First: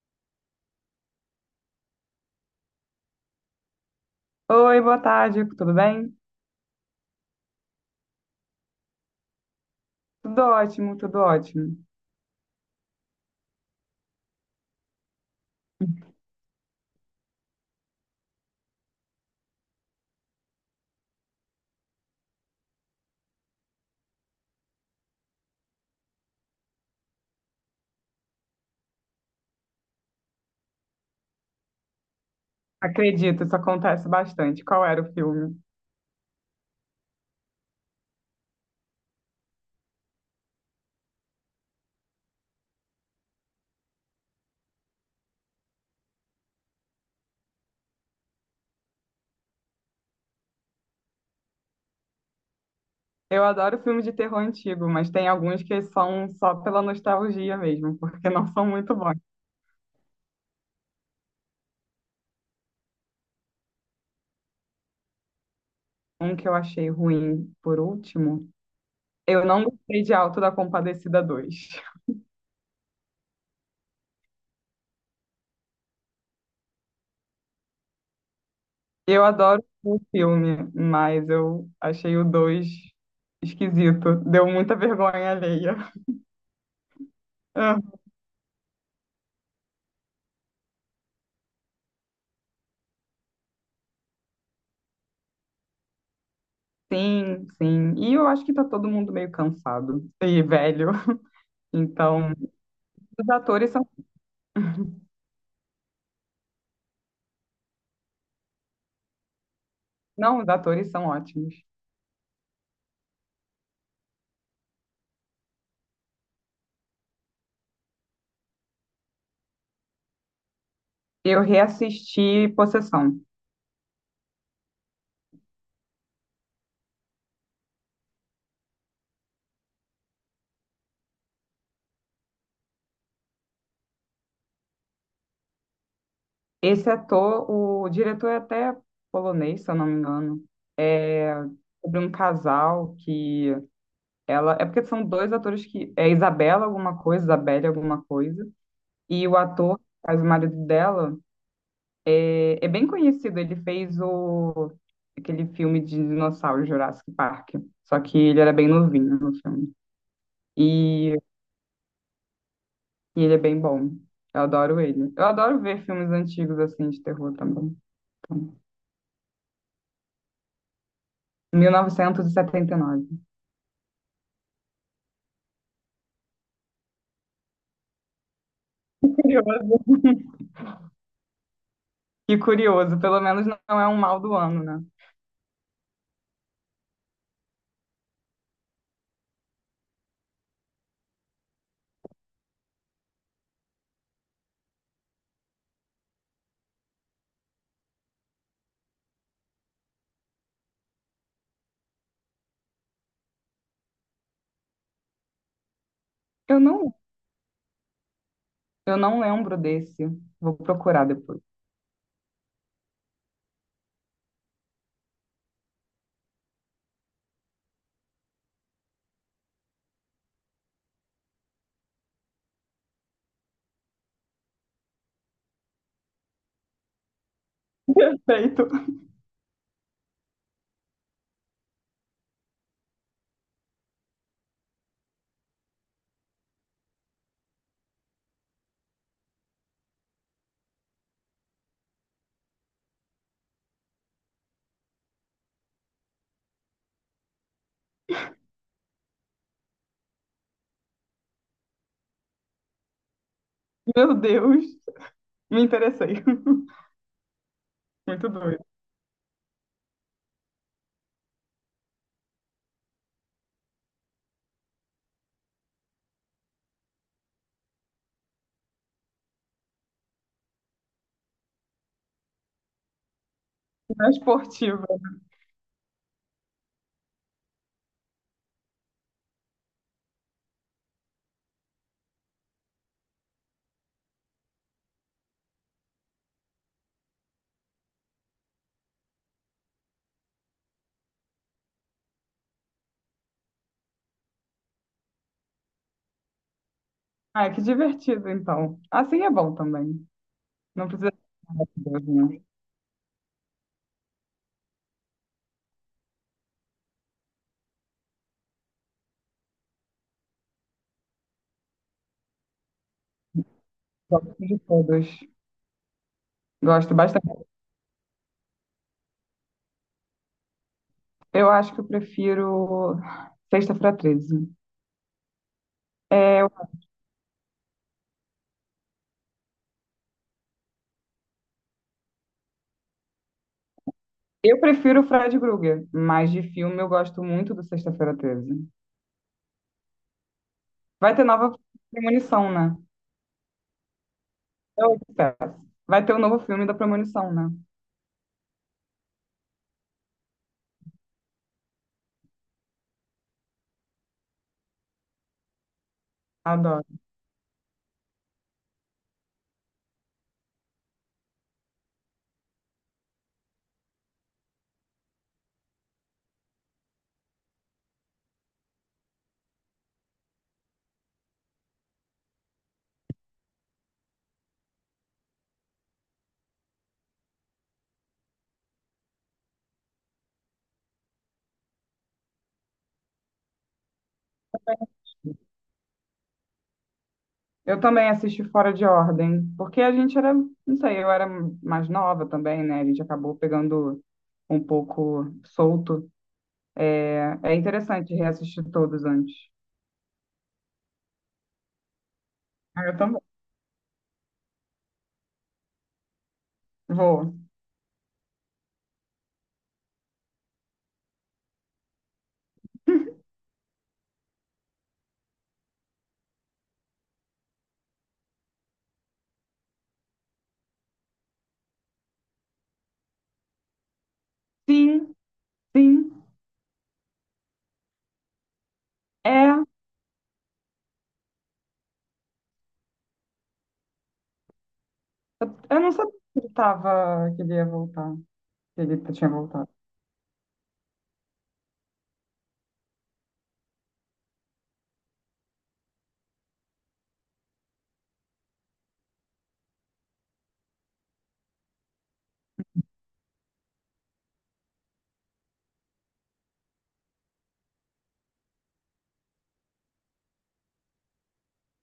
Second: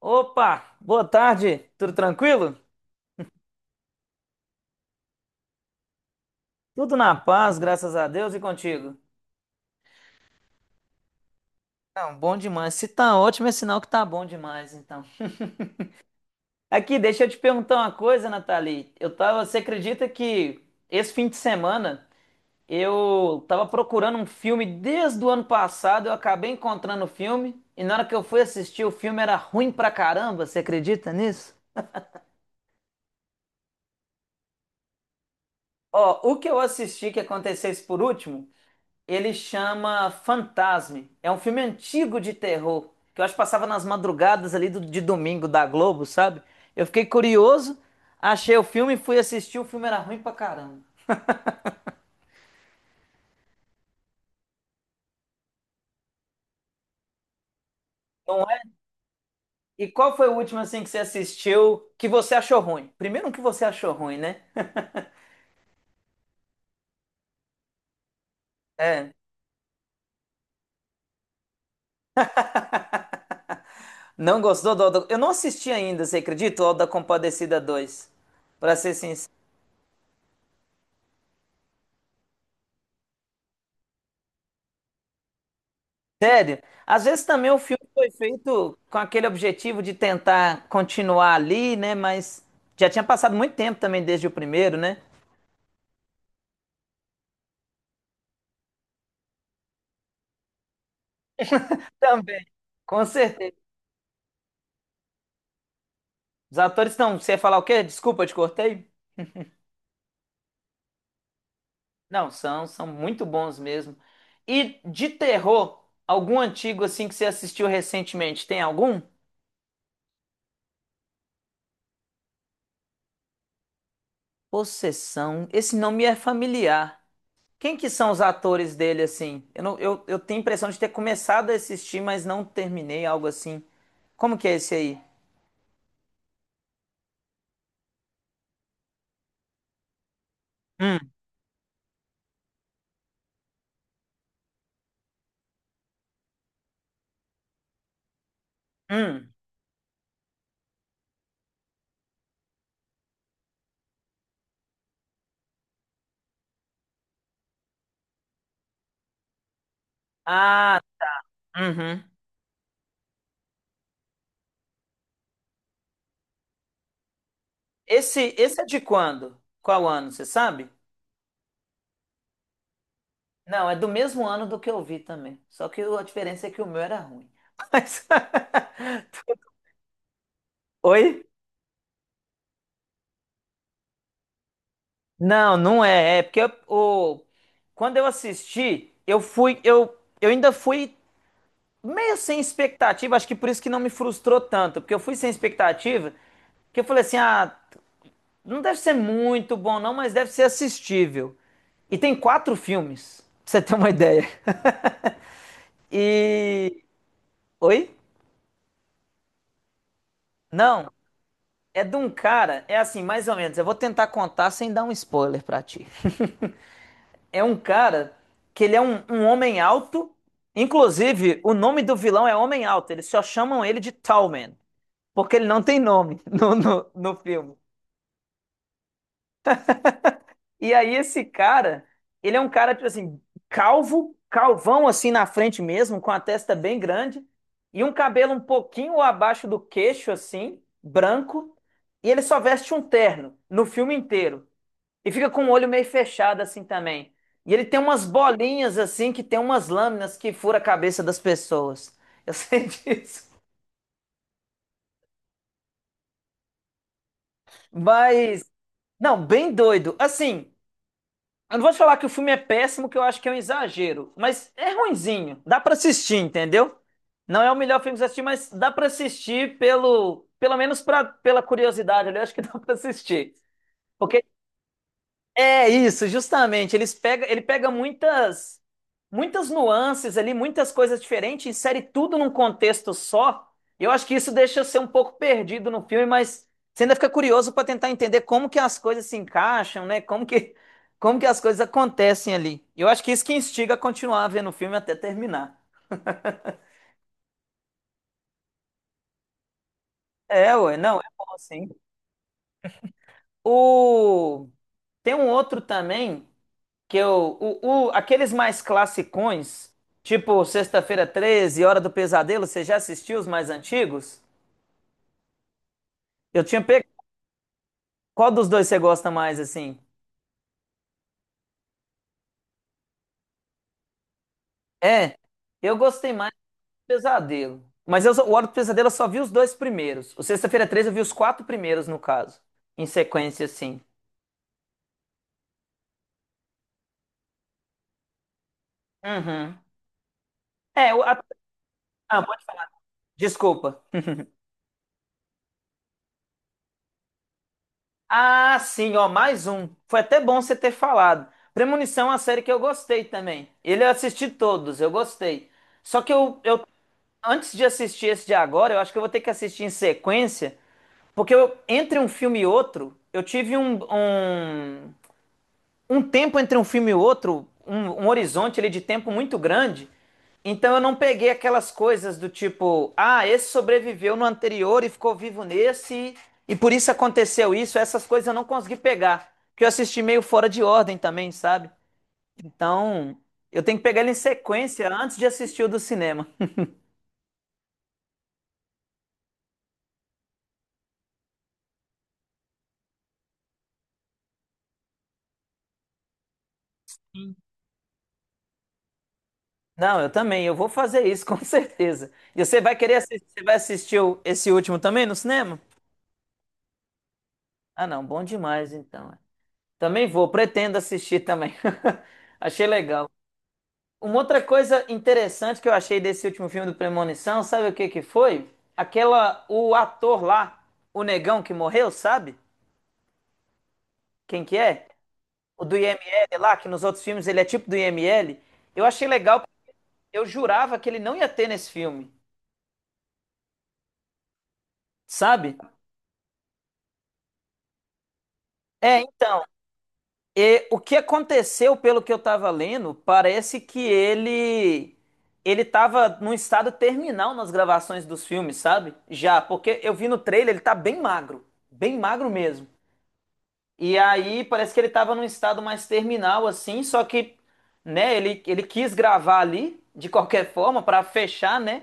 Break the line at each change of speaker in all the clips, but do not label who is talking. Opa, boa tarde, tudo tranquilo?
Oi, boa tarde, tudo bem?
Tudo na paz, graças a Deus e contigo.
Tudo ótimo, tudo ótimo.
Não, bom demais. Se tá ótimo, é sinal que tá bom demais, então. Aqui, deixa eu te perguntar uma coisa, Nathalie. Eu tava, você acredita que esse fim de semana eu tava procurando um filme desde o ano passado, eu acabei encontrando o filme e na hora que eu fui assistir, o filme era ruim pra caramba, você acredita nisso?
Acredito, isso acontece bastante. Qual era o filme?
Ó, o que eu assisti que acontecesse por último. Ele chama Fantasme. É um filme antigo de terror, que eu acho que passava nas madrugadas ali de domingo da Globo, sabe? Eu fiquei curioso, achei o filme, fui assistir, o filme era ruim pra caramba.
Eu adoro filme de terror antigo, mas tem alguns que são só pela nostalgia mesmo, porque
Não
não
é?
são muito bons.
E qual foi o último assim que você assistiu que você achou ruim? Primeiro um que você achou ruim, né?
Um que eu achei ruim, por último,
É.
eu não gostei de Auto da Compadecida dois.
Não gostou do Auto... Eu não assisti ainda, você acredita? O Auto da Compadecida dois. Pra ser
Eu
sincero.
adoro o filme, mas eu achei o 2 esquisito. Deu muita vergonha alheia.
Sério? Às vezes também o
Ah,
filme foi feito com aquele objetivo de tentar continuar ali, né? Mas já tinha passado muito tempo também desde o primeiro, né?
Sim, sim. E eu acho que tá todo mundo meio cansado e velho. Então,
Também. Com
os
certeza.
atores são,
Os atores estão. Você ia falar o quê? Desculpa, eu te cortei?
não, os atores são ótimos.
Não, são, são muito bons mesmo. E de terror, algum antigo assim que você assistiu recentemente? Tem algum?
Eu reassisti Possessão.
Possessão. Esse nome é familiar. Quem que são os atores dele, assim? Eu, não- eu tenho a impressão de ter começado a assistir, mas não terminei, algo assim. Como que é esse aí?
Esse ator, o diretor é até polonês, se eu não me engano.
Hum,
É sobre um casal que ela, é porque são dois atores que é Isabela alguma coisa, Isabelle alguma coisa, e
hum.
o ator que faz o marido dela é, é bem conhecido, ele fez o aquele filme de dinossauro Jurassic Park, só que ele era bem novinho no filme.
Ah,
E
uhum.
E ele é bem bom. Eu adoro ele. Eu adoro ver filmes antigos assim de terror também. Então,
Esse é de quando? Qual ano, você sabe?
1979.
Não, é do mesmo ano do que eu vi também. Só que a diferença é que o meu era ruim. Mas...
Curioso.
Oi?
Que curioso, pelo menos não é um mal do ano, né?
Não, não é. Quando eu assisti, eu fui, eu ainda fui meio sem expectativa, acho que por isso que não me frustrou tanto, porque eu fui sem expectativa, que eu falei assim, ah, não deve ser muito bom não, mas deve ser assistível. E tem quatro filmes, pra você ter uma ideia. E...
Eu não,
Oi?
eu não lembro desse. Vou
Não,
procurar depois.
é de um cara, é assim, mais ou menos, eu vou tentar contar sem dar um spoiler pra ti. É um cara que ele é um homem alto, inclusive o nome do vilão é Homem Alto, eles só chamam ele de Tall Man, porque ele não tem nome no filme.
Perfeito.
E aí esse cara, ele é um cara, tipo assim, calvo, calvão assim na frente mesmo, com a testa bem grande, e um cabelo um pouquinho abaixo do queixo, assim, branco, e ele só veste um terno no filme inteiro. E fica com o olho meio fechado assim também. E ele tem umas bolinhas assim, que tem umas lâminas que fura a cabeça das pessoas. Eu sei disso.
Meu Deus, me interessei. Muito
Mas,
doido.
não, bem doido. Assim, eu não vou te falar que o filme é péssimo, que eu acho que é um exagero, mas é ruinzinho. Dá pra assistir, entendeu? Não é o melhor filme que você assistir, mas dá pra assistir pelo, pelo menos pra, pela curiosidade ali, eu acho que dá pra assistir.
Não é
Porque
esportiva.
é isso, justamente. Ele pega muitas muitas nuances ali, muitas coisas diferentes, insere tudo num contexto só. E eu acho que isso deixa você um pouco perdido no filme, mas você ainda fica curioso para tentar entender como que as coisas se encaixam, né? Como que as coisas acontecem ali. E eu acho que isso que instiga a continuar vendo o filme até terminar.
Ah, é que divertido, então. Assim é bom também.
É, ué,
Não
não, é
precisa.
bom
Ai,
assim.
meu Deus, né?
O tem um outro também. Que eu, o- Aqueles mais classicões, tipo Sexta-feira Treze, Hora do Pesadelo, você já assistiu os mais antigos?
Gosto de todos.
Eu tinha
Gosto
pego.
bastante.
Qual dos dois você gosta mais, assim?
Eu acho que eu prefiro Sexta-feira 13.
É, eu gostei mais do
Eu
Pesadelo. O Hora do Pesadelo eu só vi os dois primeiros. O Sexta-feira Treze eu vi os quatro primeiros, no caso. Em sequência, assim.
eu prefiro o Fred Krueger, mas de filme eu gosto muito do Sexta-feira 13.
Uhum. É, o,
Vai
a-
ter nova
ah,
Premonição, né?
desculpa.
Eu espero. Vai ter o novo filme da Premonição, né?
Ah, sim, ó, mais um. Foi até bom você ter falado. Premonição é uma série que eu gostei também. Ele eu assisti todos, eu gostei. Só que eu,
Adoro.
antes de assistir esse de agora, eu acho que eu vou ter que assistir em sequência, porque eu, entre um filme e outro, eu tive um um tempo entre um filme e outro, um horizonte ali de tempo muito grande. Então eu não peguei aquelas coisas do tipo, ah, esse sobreviveu no anterior e ficou vivo nesse, e por isso aconteceu isso. Essas coisas eu não consegui pegar, porque eu assisti meio fora de ordem também, sabe? Então eu tenho que pegar ele em sequência antes de assistir o do cinema.
Eu também assisti Fora de Ordem, porque a gente era, não sei, eu era mais nova também, né? A gente acabou pegando um pouco solto. É, é interessante reassistir todos antes.
Não, eu também, eu vou fazer isso, com certeza. E você vai
Ah,
querer
eu também.
assistir, você vai assistir esse último também no cinema?
Vou.
Ah, não, bom demais então. Também vou, pretendo assistir também. Achei legal. Uma outra coisa interessante que eu achei desse último filme do Premonição, sabe o que que foi? Aquela, o ator lá, o negão que morreu, sabe? Quem que é?
Sim,
O do
sim,
IML lá, que nos outros filmes ele é tipo do IML. Eu achei legal,
é.
eu jurava que ele não ia ter nesse filme,
Eu
sabe?
eu não sabia que ele tava, que ele ia voltar, que ele
É,
tinha
então
voltado.
e o que aconteceu, pelo que eu estava lendo, parece que ele ele estava num estado terminal nas gravações dos filmes, sabe? Já, porque eu vi no trailer, ele tá bem magro mesmo. E aí parece que ele estava num estado mais terminal assim, só que, né, ele ele quis gravar ali de qualquer forma para fechar, né?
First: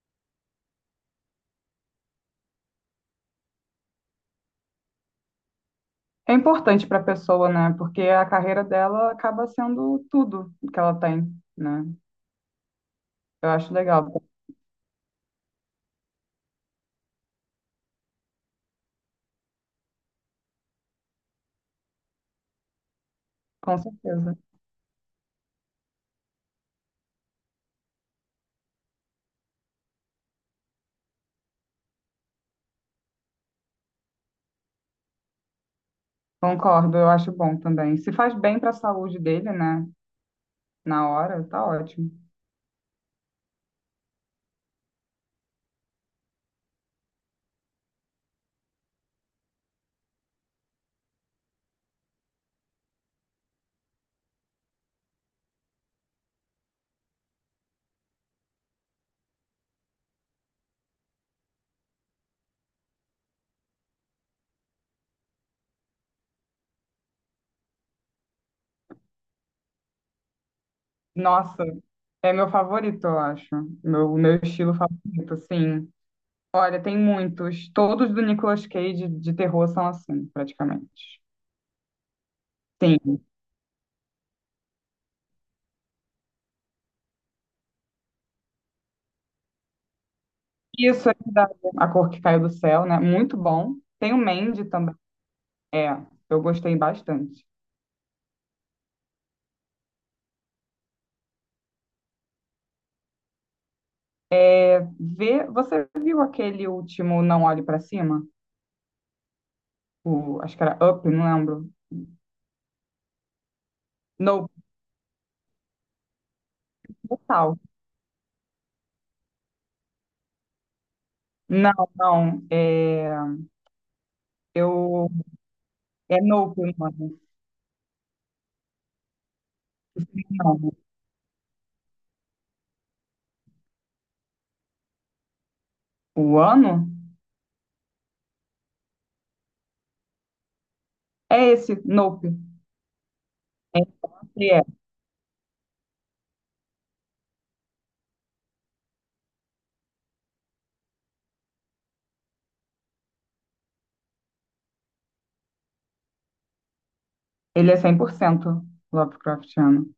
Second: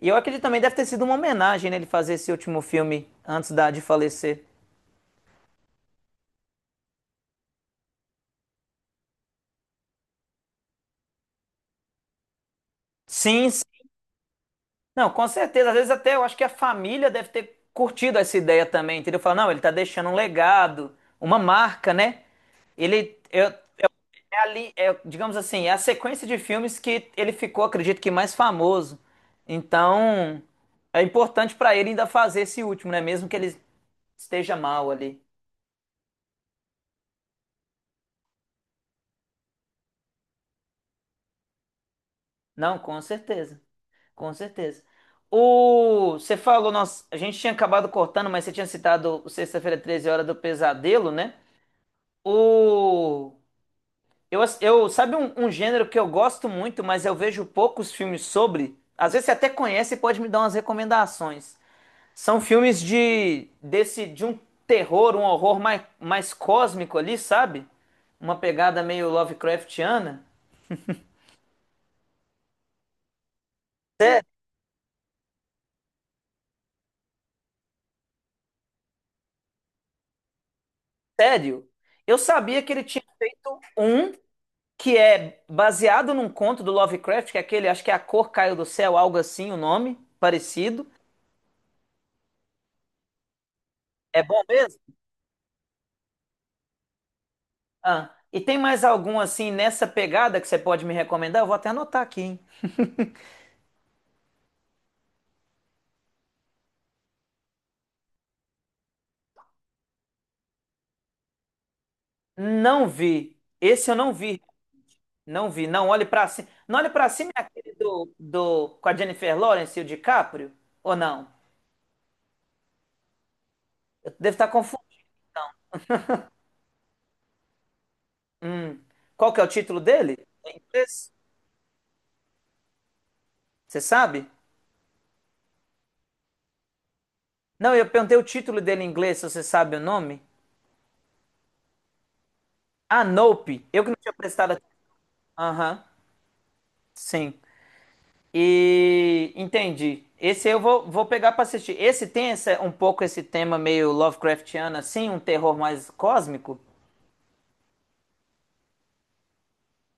E eu acredito também deve ter sido uma homenagem, né, ele fazer esse último filme antes da de falecer.
É importante para a pessoa, né? Porque a carreira dela acaba sendo tudo que ela tem, né?
Sim,
Eu acho legal,
não, com certeza. Às vezes até eu acho que a família deve ter curtido essa ideia também, entendeu? Falar, não, ele tá deixando um legado, uma marca, né? Ele eu-
com certeza.
é ali, é, digamos assim, é a sequência de filmes que ele ficou, acredito que mais famoso. Então, é importante pra ele ainda fazer esse último, né? Mesmo que ele esteja mal ali.
Concordo, eu acho bom também. Se faz bem para a saúde dele, né? Na hora, tá ótimo.
Não, com certeza. Com certeza. O, você falou, nós, a gente tinha acabado cortando, mas você tinha citado o Sexta-feira Treze, Hora do Pesadelo, né? O eu sabe um gênero que eu gosto muito, mas eu vejo poucos filmes sobre. Às vezes você até conhece e pode me dar umas recomendações. São filmes de desse de um terror, um horror mais, mais cósmico ali, sabe? Uma pegada meio Lovecraftiana.
Nossa, é meu favorito, eu acho. Meu estilo favorito, sim. Olha, tem muitos. Todos do Nicolas Cage de terror são assim, praticamente.
Sério? Eu sabia que ele tinha
Sim.
feito um que é baseado num conto do Lovecraft, que é aquele, acho que é A Cor Caiu do Céu, algo assim, o nome parecido.
Isso é da- A Cor que Caiu do Céu, né? Muito bom. Tem o
É bom
Mandy
mesmo?
também. É, eu gostei bastante.
Ah, e tem mais algum assim nessa pegada que você pode me recomendar? Eu vou até anotar aqui, hein?
Vê, você viu aquele último Não Olhe Pra Cima? O, acho que era Up, não lembro.
Não vi. Esse eu não vi.
Nope,
Não vi. Não olhe pra cima. Não olhe pra cima é
total.
aquele do com a Jennifer Lawrence e o DiCaprio? Ou não?
Não, não. É,
Eu devo estar confundindo.
eu, é Nope o nome.
Hum. Qual que é o título dele? Em
Não.
inglês? Você sabe?
O ano?
Não, eu perguntei o título dele em inglês, se você sabe o nome.
É esse, Nope.
Ah, Nope.
É,
Eu que não tinha prestado
é. É.
atenção. Aham. Sim. E entendi. Esse eu vou, vou pegar pra assistir. Esse tem essa, um pouco esse tema meio Lovecraftiano, assim, um terror mais cósmico?
Ele é 100% Lovecraftiano.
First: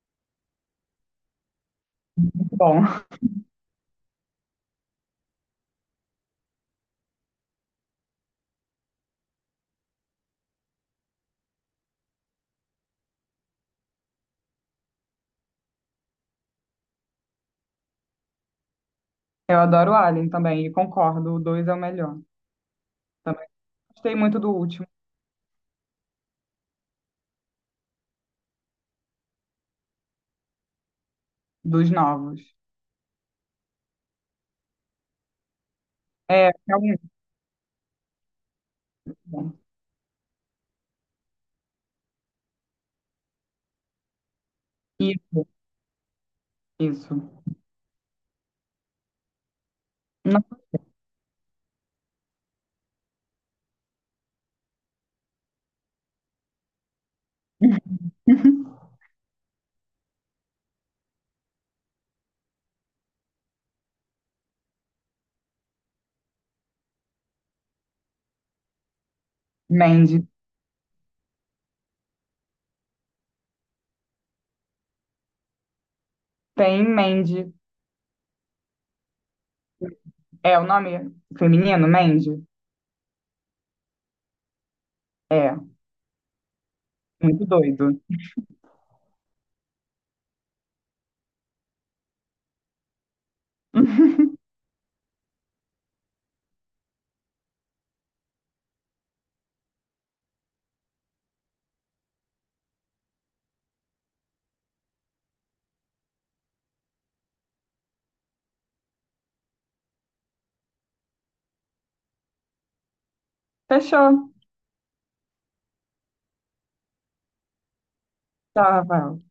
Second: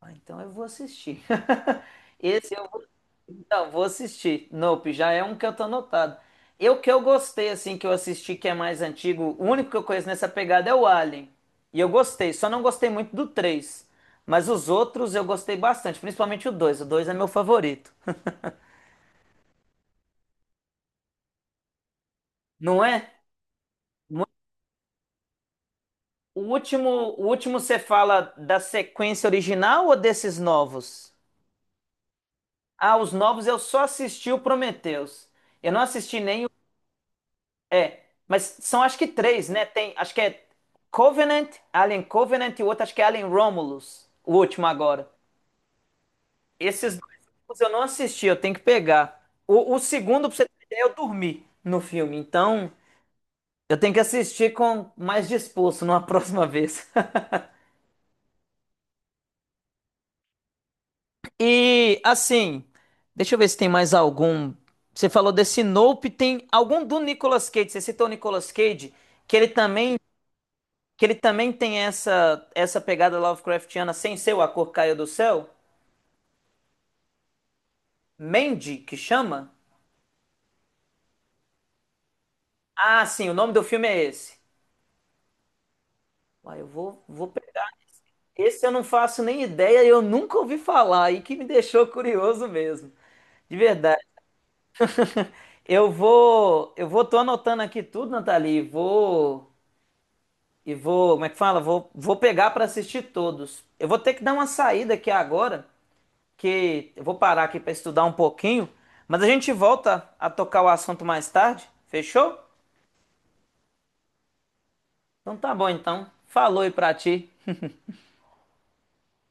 Ah, então eu vou assistir. Esse eu vou,
Bom,
não, vou assistir. Nope, já é um que eu tô anotado. Eu que eu gostei, assim, que eu assisti, que é mais antigo, o único que eu conheço nessa pegada é o Alien. E eu gostei, só não gostei muito do três. Mas os outros eu gostei bastante, principalmente o dois. O 2 é meu favorito.
eu adoro Alien também, e concordo, o 2 é o melhor.
Não é?
Também gostei muito do último,
O último, o último você fala da sequência original ou desses novos?
dos novos.
Ah, os novos eu só assisti o Prometheus. Eu não assisti nem
É,
o.
é muito
É, mas são acho que três,
bom.
né? Tem, acho que é Covenant, Alien Covenant e o outro acho que é Alien Romulus, o último agora.
Isso,
Esses dois
isso.
últimos eu não assisti, eu tenho que pegar. O segundo, pra
Não,
você ter ideia, eu dormi no filme. Então, eu tenho que assistir com mais disposto numa próxima vez. E assim, deixa eu ver se tem mais algum. Você falou desse Nope, tem algum do Nicolas Cage? Você citou o Nicolas Cage, que ele também,
Mandy.
que ele também tem essa essa pegada Lovecraftiana sem ser o A Cor Caiu do Céu?
Tem Mandy.
Mandy, que chama?
É, o nome feminino, Mandy?
Ah, sim, o nome do filme é esse.
É,
Uai, eu vou, vou
muito
pegar.
doido.
Esse eu não faço nem ideia, eu nunca ouvi falar, e que me deixou curioso mesmo. De verdade. Eu vou, tô anotando aqui tudo, Nathalie. E vou. E vou, como é que fala? Vou, vou pegar para assistir todos. Eu vou ter que dar uma saída aqui agora, que eu vou parar aqui para estudar um pouquinho, mas a gente volta a tocar o assunto mais tarde, fechou?
Fechou.
Então tá bom então. Falou aí pra ti.
Tchau, Rafael.